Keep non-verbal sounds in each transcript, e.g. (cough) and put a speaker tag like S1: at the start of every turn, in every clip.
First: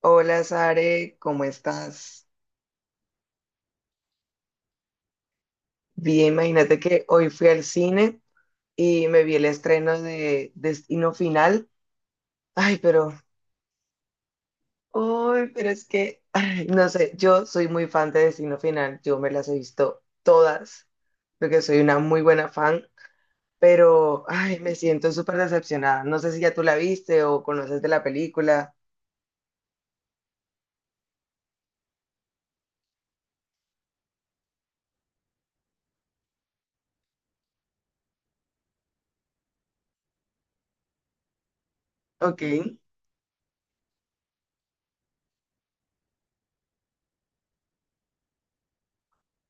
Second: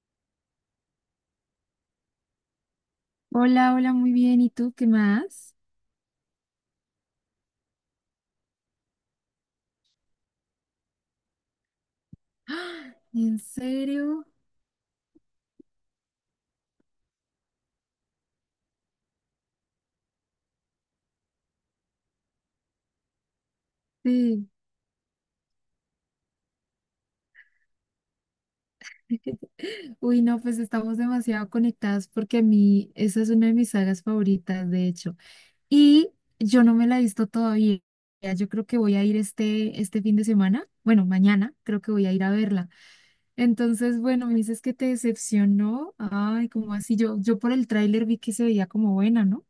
S1: Hola Sare, ¿cómo estás?
S2: Hola, hola, muy bien. ¿Y tú qué más?
S1: Bien, imagínate que hoy fui al cine y me vi el estreno de Destino Final. Ay,
S2: ¡Ah!
S1: pero,
S2: ¿En serio?
S1: ay, pero es que, ay, no sé, yo soy muy fan de Destino Final, yo me las he visto todas, porque soy una muy buena fan, pero,
S2: Sí.
S1: ay, me siento súper decepcionada. No sé si ya tú la viste o conoces de la película.
S2: (laughs) Uy, no, pues estamos demasiado conectadas porque a mí esa es una de mis sagas favoritas, de hecho. Y yo no me la he visto todavía. Yo creo que voy a ir este fin de semana. Bueno, mañana creo que voy a ir a
S1: Ok.
S2: verla. Entonces, bueno, me dices que te decepcionó. Ay, ¿como así? Yo por el tráiler vi que se veía como buena, ¿no?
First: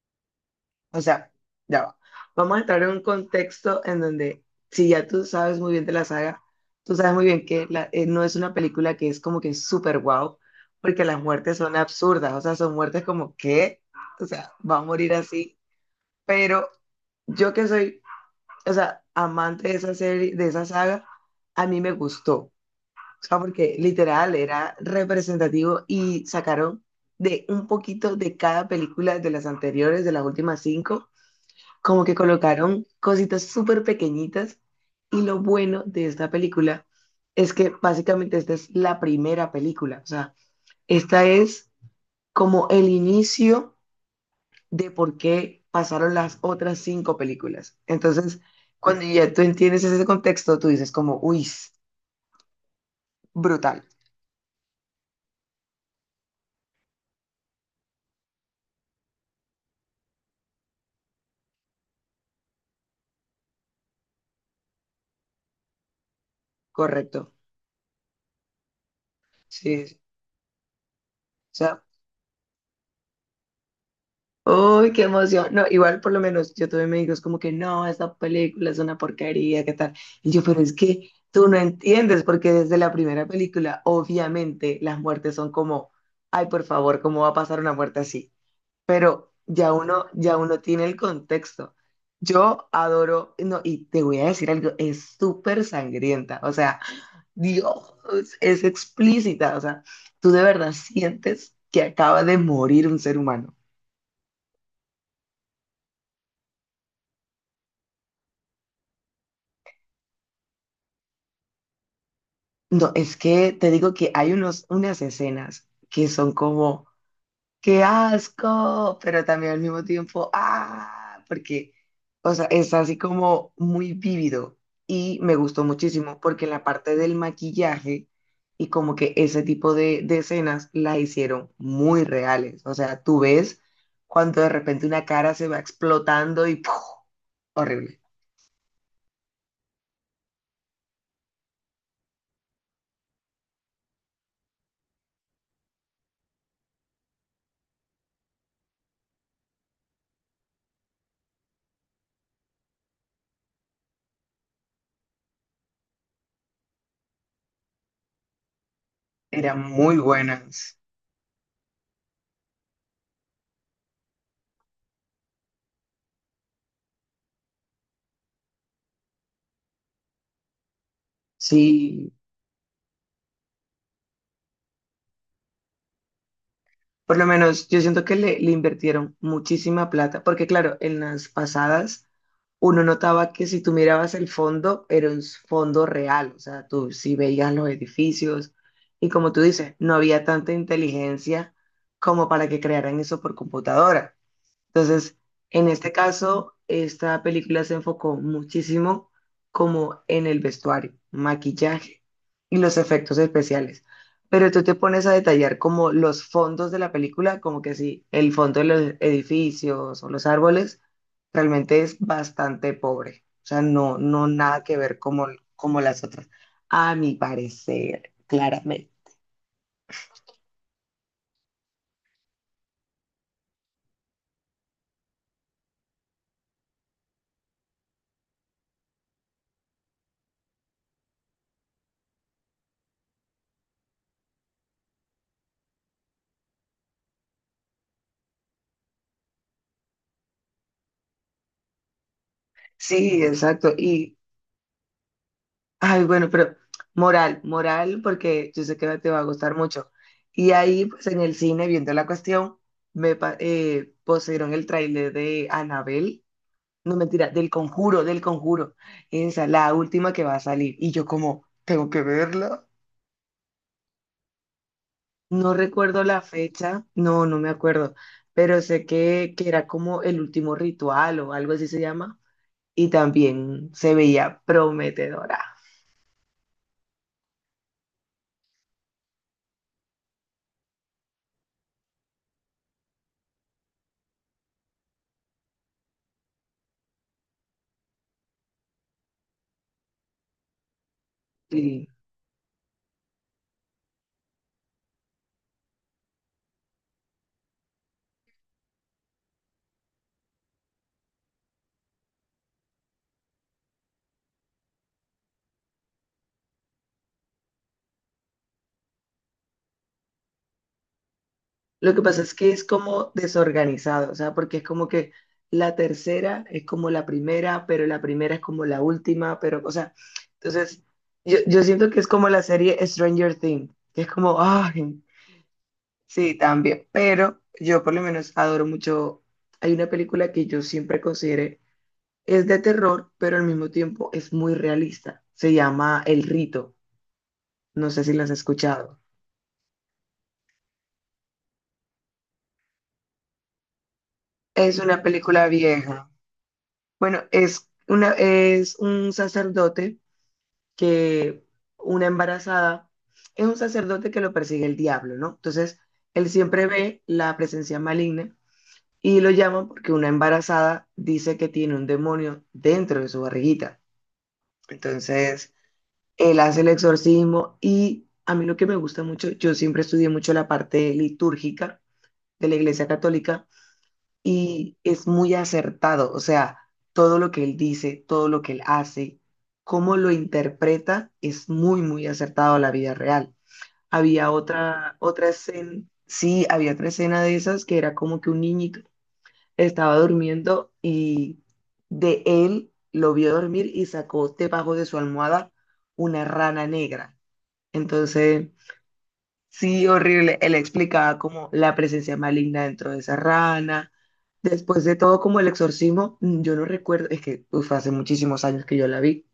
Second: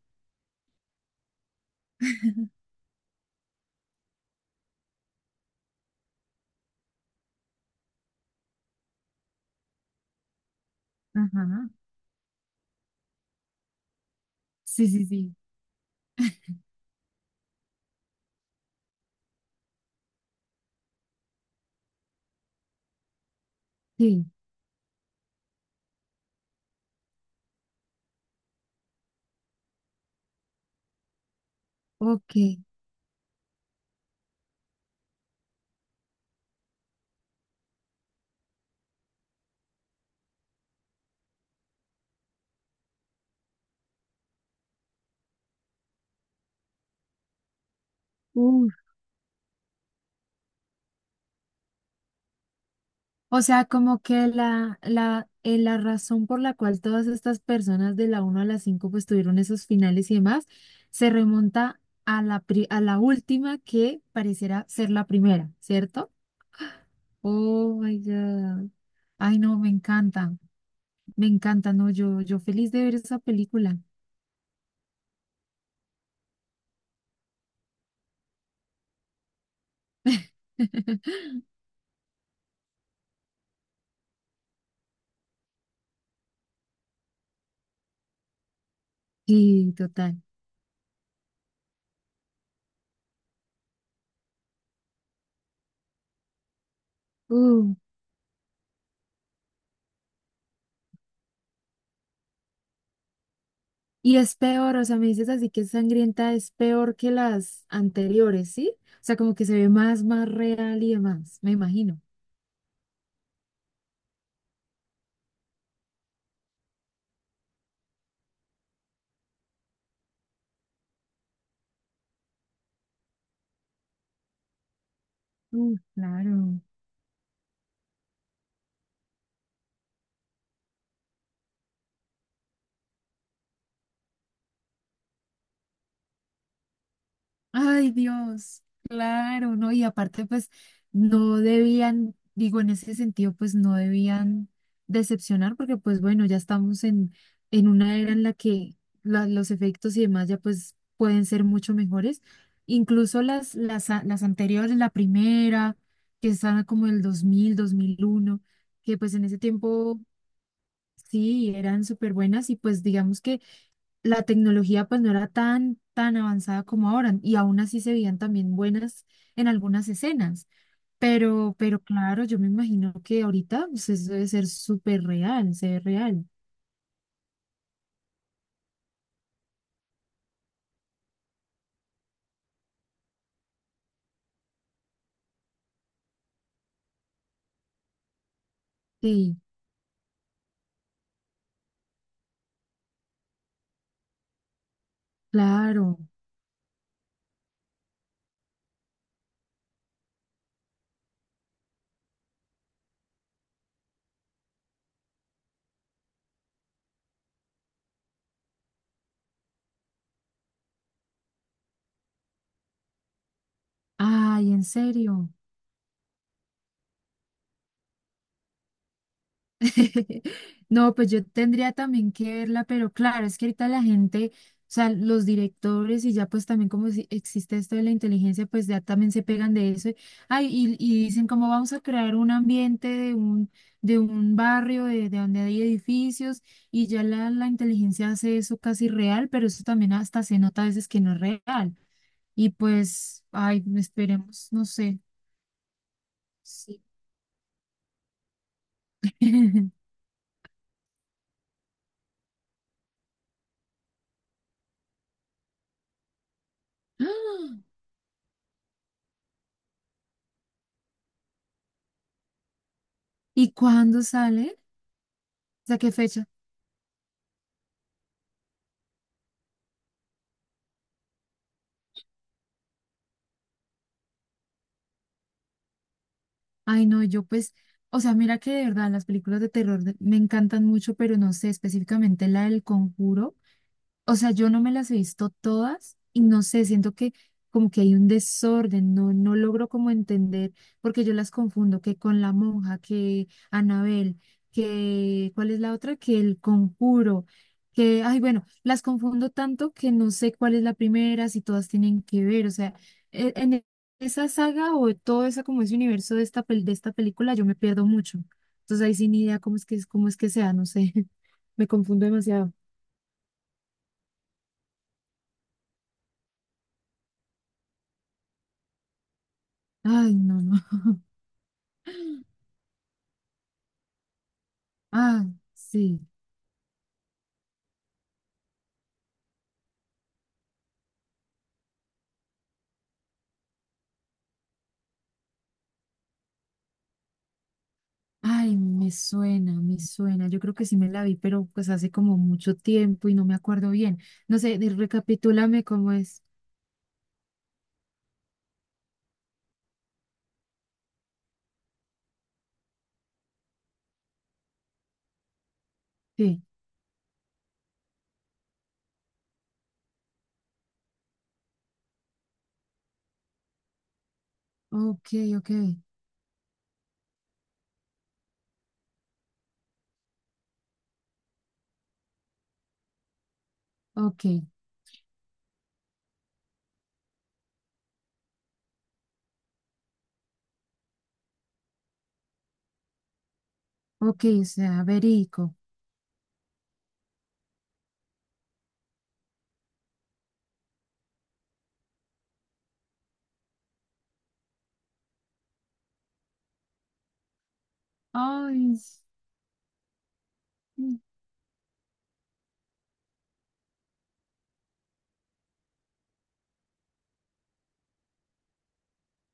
S1: O sea, ya va. Vamos a entrar en un contexto en donde, si ya tú sabes muy bien de la saga, tú sabes muy bien que no es una película que es como que súper guau, porque las muertes
S2: Ajá.
S1: son absurdas, o sea, son muertes como que, o sea, va a
S2: Sí, sí,
S1: morir
S2: sí.
S1: así, pero yo que soy, o sea, amante de esa serie, de esa saga, a mí me gustó, o sea, porque
S2: Sí.
S1: literal era representativo y sacaron de un poquito de cada película de las anteriores, de las últimas cinco, como que
S2: Ok.
S1: colocaron cositas súper pequeñitas. Y lo bueno de esta película es que básicamente esta es la primera película, o sea, esta es como el inicio de por qué pasaron las otras cinco películas. Entonces, cuando ya tú entiendes ese contexto, tú dices como, uy,
S2: O sea,
S1: brutal,
S2: como que la razón por la cual todas estas personas de la 1 a la 5 pues tuvieron esos finales y demás, se remonta a la última que pareciera ser la primera, ¿cierto?
S1: correcto.
S2: Oh my God. Ay, no,
S1: Sí, sí.
S2: me
S1: O
S2: encanta,
S1: sea,
S2: no, yo feliz de ver esa película.
S1: uy, qué emoción. No, igual por lo menos yo tuve amigos como que no, esta película es una porquería, ¿qué tal? Y yo, pero es que
S2: (laughs)
S1: tú no entiendes, porque desde la primera película, obviamente, las muertes son como, ay, por favor, ¿cómo va a pasar una muerte así? Pero ya
S2: Sí,
S1: uno,
S2: total.
S1: ya uno tiene el contexto. Yo adoro, no, y te voy a decir algo, es súper sangrienta, o sea,
S2: Uh.
S1: Dios, es explícita, o sea, tú de verdad sientes que acaba de morir un ser humano.
S2: Y es peor, o sea, me dices así que es sangrienta, es peor que las anteriores, ¿sí? O sea, como que se ve más, más real y demás, me imagino.
S1: No, es que te digo que hay unos, unas escenas que son como, ¡qué asco! Pero también al mismo tiempo, ¡ah! Porque, o sea, es así como muy vívido y me gustó
S2: Uh,
S1: muchísimo porque
S2: claro.
S1: la parte del maquillaje y como que ese tipo de escenas la hicieron muy reales. O sea, tú ves cuando de repente una cara se va explotando y ¡puf!
S2: Ay,
S1: Horrible.
S2: Dios, claro, ¿no? Y aparte, pues, no debían, digo, en ese sentido, pues, no debían decepcionar, porque, pues, bueno, ya estamos en una era en la que los efectos y demás ya, pues, pueden ser mucho mejores. Incluso las anteriores, la primera, que estaba como el 2001, que, pues, en ese
S1: Eran muy
S2: tiempo,
S1: buenas.
S2: sí, eran súper buenas y, pues, digamos que la tecnología pues no era tan, tan avanzada como ahora y aún así se veían también buenas en algunas escenas. Pero
S1: Sí.
S2: claro, yo me imagino que ahorita pues, eso debe ser súper real, se ve real.
S1: Por lo menos yo siento que le invirtieron muchísima plata, porque claro, en las pasadas uno notaba que si tú mirabas el fondo, era un fondo real, o sea, tú sí veías los edificios, y como
S2: Sí,
S1: tú dices, no había tanta inteligencia como para que crearan eso por computadora. Entonces, en este
S2: claro.
S1: caso, esta película se enfocó muchísimo como en el vestuario, maquillaje y los efectos especiales. Pero tú te pones a detallar como los fondos de la película, como que sí, el fondo de los edificios o los árboles realmente es bastante pobre. O sea, no, no
S2: Ay,
S1: nada
S2: en
S1: que ver como,
S2: serio.
S1: como las otras, a mi parecer, claramente.
S2: (laughs) No, pues yo tendría también que verla, pero claro, es que ahorita la gente, o sea, los directores y ya pues también como si existe esto de la inteligencia, pues ya también se pegan de eso. Ay, y dicen cómo vamos a crear un ambiente de un barrio, de donde hay edificios, y ya la inteligencia hace eso casi real, pero eso también hasta se nota a veces que no es real. Y
S1: Sí,
S2: pues, ay,
S1: exacto. Y,
S2: esperemos, no sé.
S1: ay, bueno, pero
S2: Sí.
S1: moral, moral, porque yo sé que te va a gustar
S2: (laughs)
S1: mucho. Y ahí, pues en el cine, viendo la cuestión, pusieron el tráiler de Anabel, no mentira, del Conjuro, del Conjuro. Esa, la última que va a salir. Y yo como, tengo que verla.
S2: ¿Y cuándo sale?
S1: No
S2: ¿O sea, qué
S1: recuerdo la
S2: fecha?
S1: fecha, no, no me acuerdo, pero sé que era como el último ritual o algo así se llama. Y también se veía prometedora.
S2: Ay, no, yo pues, o sea, mira que de verdad las películas de terror me encantan mucho, pero no sé, específicamente la del Conjuro. O sea, yo no me las he visto todas y no sé, siento que como que hay un desorden, no, no logro como entender, porque yo las confundo,
S1: Sí.
S2: que con la monja, que Anabel, que ¿cuál es la otra? Que el conjuro, que, ay, bueno, las confundo tanto que no sé cuál es la primera, si todas tienen que ver, o sea, e- en e- esa saga o todo ese como ese universo de esta película yo me pierdo mucho. Entonces ahí sin idea cómo es que sea, no sé, (laughs) me
S1: Lo que
S2: confundo
S1: pasa es que
S2: demasiado.
S1: es como desorganizado, o sea, porque es como que la tercera es como la primera, pero la primera es como la última, pero, o sea,
S2: Ay, no, no.
S1: entonces yo siento que es como la serie Stranger Things, que es como, ay,
S2: Ah, sí.
S1: sí, también, pero yo por lo menos adoro mucho, hay una película que yo siempre consideré, es de terror, pero al mismo tiempo es muy realista, se llama El Rito, no sé si la has
S2: Ay, me
S1: escuchado,
S2: suena, me suena. Yo creo que sí me la vi, pero pues hace como mucho tiempo y no me acuerdo bien. No sé,
S1: es una película
S2: recapitúlame cómo
S1: vieja.
S2: es.
S1: Bueno, que una embarazada, es un sacerdote que lo persigue el diablo, ¿no? Entonces, él
S2: Sí.
S1: siempre ve la presencia maligna y lo llama porque una embarazada dice que tiene un demonio dentro de su barriguita.
S2: Ok, ok,
S1: Entonces, él hace el exorcismo y a mí lo que me gusta mucho, yo siempre estudié mucho la parte litúrgica de la Iglesia Católica,
S2: ok,
S1: y es muy acertado, o sea, todo lo que él dice, todo lo que él hace, cómo lo interpreta, es muy, muy acertado a la vida real.
S2: ok,
S1: Había
S2: o sea,
S1: otra
S2: verico.
S1: escena, sí, había otra escena de esas que era como que un niñito estaba durmiendo, y de él lo vio dormir y sacó debajo de su almohada una rana negra. Entonces,
S2: Ay, sí.
S1: sí, horrible. Él explicaba como la presencia maligna dentro de esa rana. Después de todo, como el exorcismo, yo no recuerdo, es que uf, hace muchísimos años que yo la vi,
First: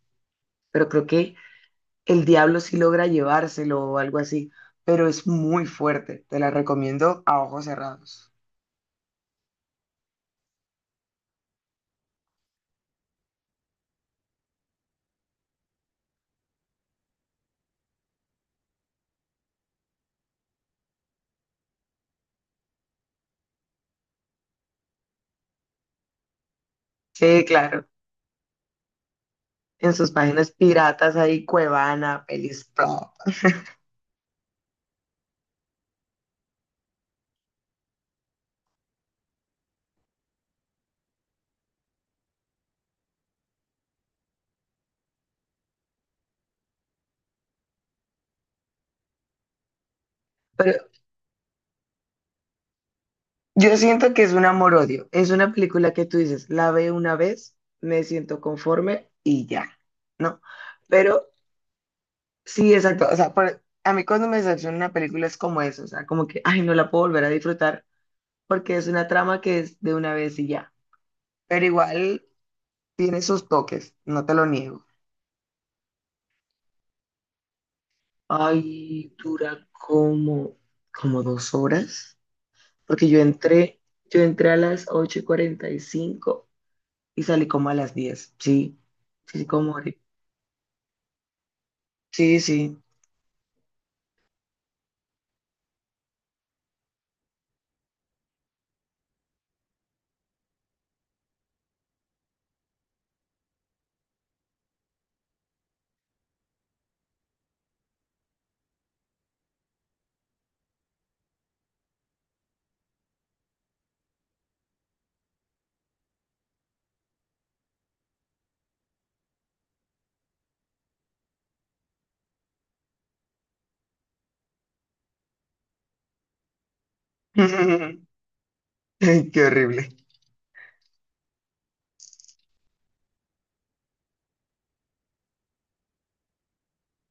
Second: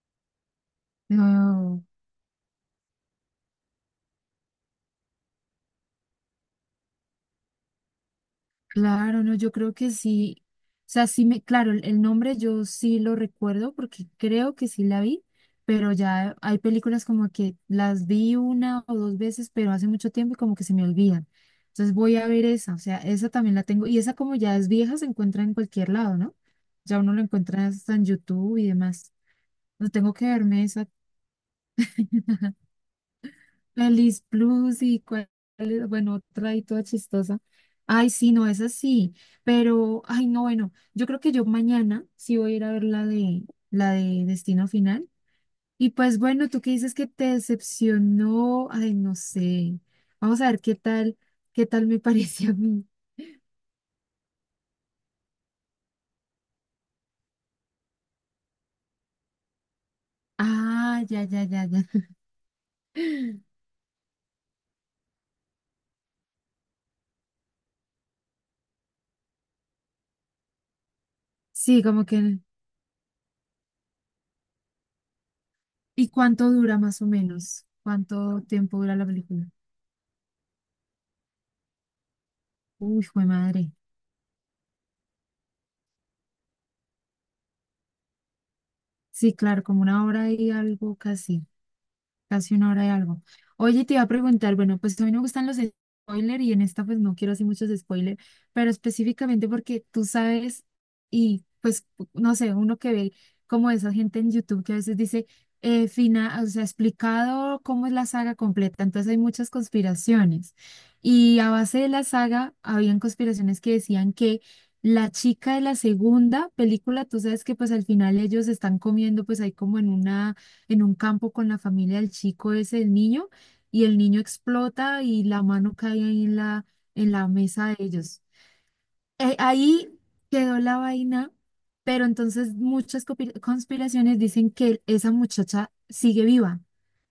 S1: pero creo que
S2: No.
S1: el diablo sí logra llevárselo o algo así, pero es muy fuerte. Te la recomiendo a ojos cerrados.
S2: Claro, no, yo creo que sí. O sea, sí me, claro, el nombre yo sí lo recuerdo porque creo que sí la vi, pero ya hay películas como que las vi una o dos veces, pero hace mucho tiempo y como que se me olvidan. Entonces voy a ver esa, o sea, esa también la tengo. Y esa como ya es vieja, se encuentra en cualquier lado, ¿no? Ya uno lo
S1: Sí,
S2: encuentra
S1: claro,
S2: hasta en YouTube y demás. No
S1: en sus
S2: tengo que
S1: páginas
S2: verme esa.
S1: piratas hay Cuevana,
S2: (laughs)
S1: Pelis, todo.
S2: Alice Plus y cuál, bueno, otra ahí toda chistosa. Ay, sí, no, es así, pero, ay, no, bueno, yo creo que yo mañana sí voy a ir a ver la de Destino Final. Y pues bueno, tú que dices que te decepcionó, ay, no sé. Vamos a ver
S1: Pero
S2: qué tal me (laughs) parece a mí.
S1: yo siento que es un amor-odio. Es una película que tú dices, la veo una vez, me siento conforme y ya, ¿no?
S2: Ah, ya,
S1: Pero
S2: ya, ya, ya.
S1: sí, exacto. O sea,
S2: (laughs)
S1: a mí cuando me decepciona una película es como eso, o sea, como que, ay, no la puedo volver a disfrutar porque es una trama que es de una vez y ya. Pero
S2: Sí, como
S1: igual
S2: que,
S1: tiene sus toques, no te lo niego.
S2: ¿y cuánto dura más o menos? ¿Cuánto tiempo dura la
S1: Ay,
S2: película?
S1: dura como, como 2 horas,
S2: Uy,
S1: porque
S2: fue madre.
S1: yo entré a las 8:45, y salí como a las 10. Sí,
S2: Sí,
S1: sí, sí,
S2: claro, como una hora y algo casi.
S1: sí,
S2: Casi una
S1: sí.
S2: hora de algo. Oye, te iba a preguntar, bueno, pues a mí no me gustan los spoilers y en esta pues no quiero hacer muchos spoilers, pero específicamente porque tú sabes y pues no sé, uno que ve como esa gente en YouTube que a veces dice, fina, o sea, explicado cómo es la saga completa, entonces hay muchas conspiraciones. Y a base de la saga, habían conspiraciones que decían que la chica de la segunda película, tú sabes que pues al final ellos están comiendo pues ahí como en una en un campo con la familia del chico, es el niño, y el niño explota y la mano cae ahí en la mesa de
S1: (laughs)
S2: ellos.
S1: Ay, qué horrible.
S2: Ahí quedó la vaina, pero entonces muchas conspiraciones dicen que esa muchacha sigue viva.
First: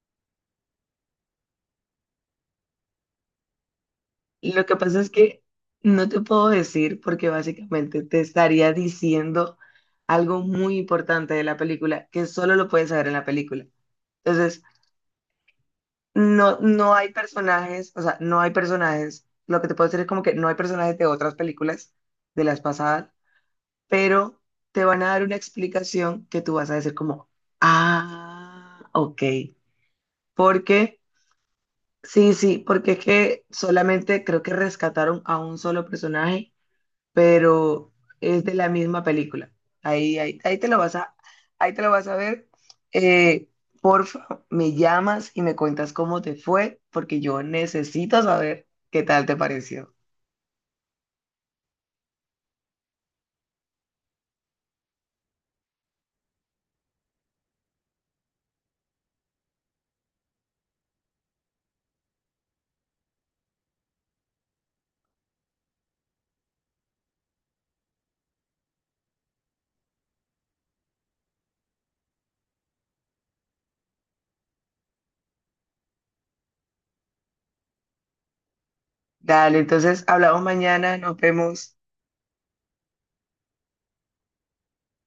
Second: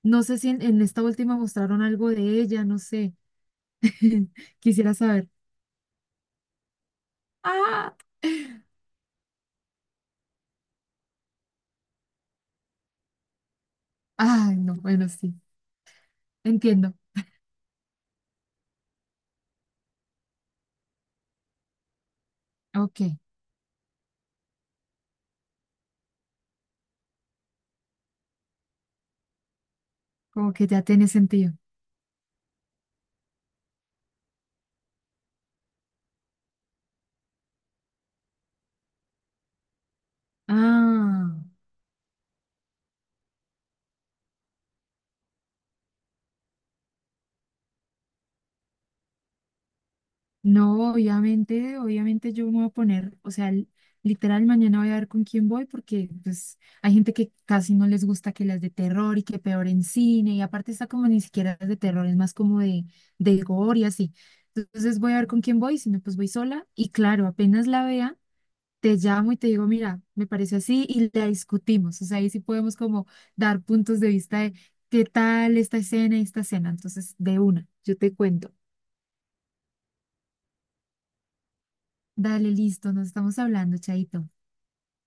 S2: No sé si en esta última mostraron algo de ella, no sé. (laughs)
S1: Lo que
S2: Quisiera
S1: pasa es
S2: saber.
S1: que no te puedo decir porque
S2: Ah,
S1: básicamente te
S2: (laughs)
S1: estaría diciendo algo muy importante de la película que solo lo puedes saber en la película.
S2: ay,
S1: Entonces,
S2: no, bueno, sí,
S1: no, no
S2: entiendo.
S1: hay personajes, o sea, no hay personajes. Lo que te puedo decir es como que no hay personajes de otras películas de las
S2: Ok,
S1: pasadas, pero te van a dar una explicación que tú vas a decir como, ah, ok.
S2: como que
S1: Porque,
S2: ya tiene sentido.
S1: sí, sí, porque es que solamente creo que rescataron a un solo personaje, pero es de la misma película. Ahí, ahí, ahí te lo vas a,
S2: Ah.
S1: ahí te lo vas a ver. Eh, Porfa, me llamas y me cuentas cómo te fue, porque yo necesito saber qué tal te pareció.
S2: No, obviamente, obviamente yo me voy a poner, o sea, literal mañana voy a ver con quién voy porque pues hay gente que casi no les gusta que las de terror y que peor en cine y aparte está como ni siquiera es de terror, es más como de gore y así. Entonces voy a ver con quién voy, si no pues voy sola y claro, apenas la vea, te llamo y te digo, mira, me parece así y la discutimos, o sea, ahí sí podemos como dar puntos de vista de qué tal esta escena y esta escena, entonces de una, yo te cuento.
S1: Dale, entonces hablamos mañana, nos vemos.
S2: Dale, listo, nos estamos hablando, Chaito.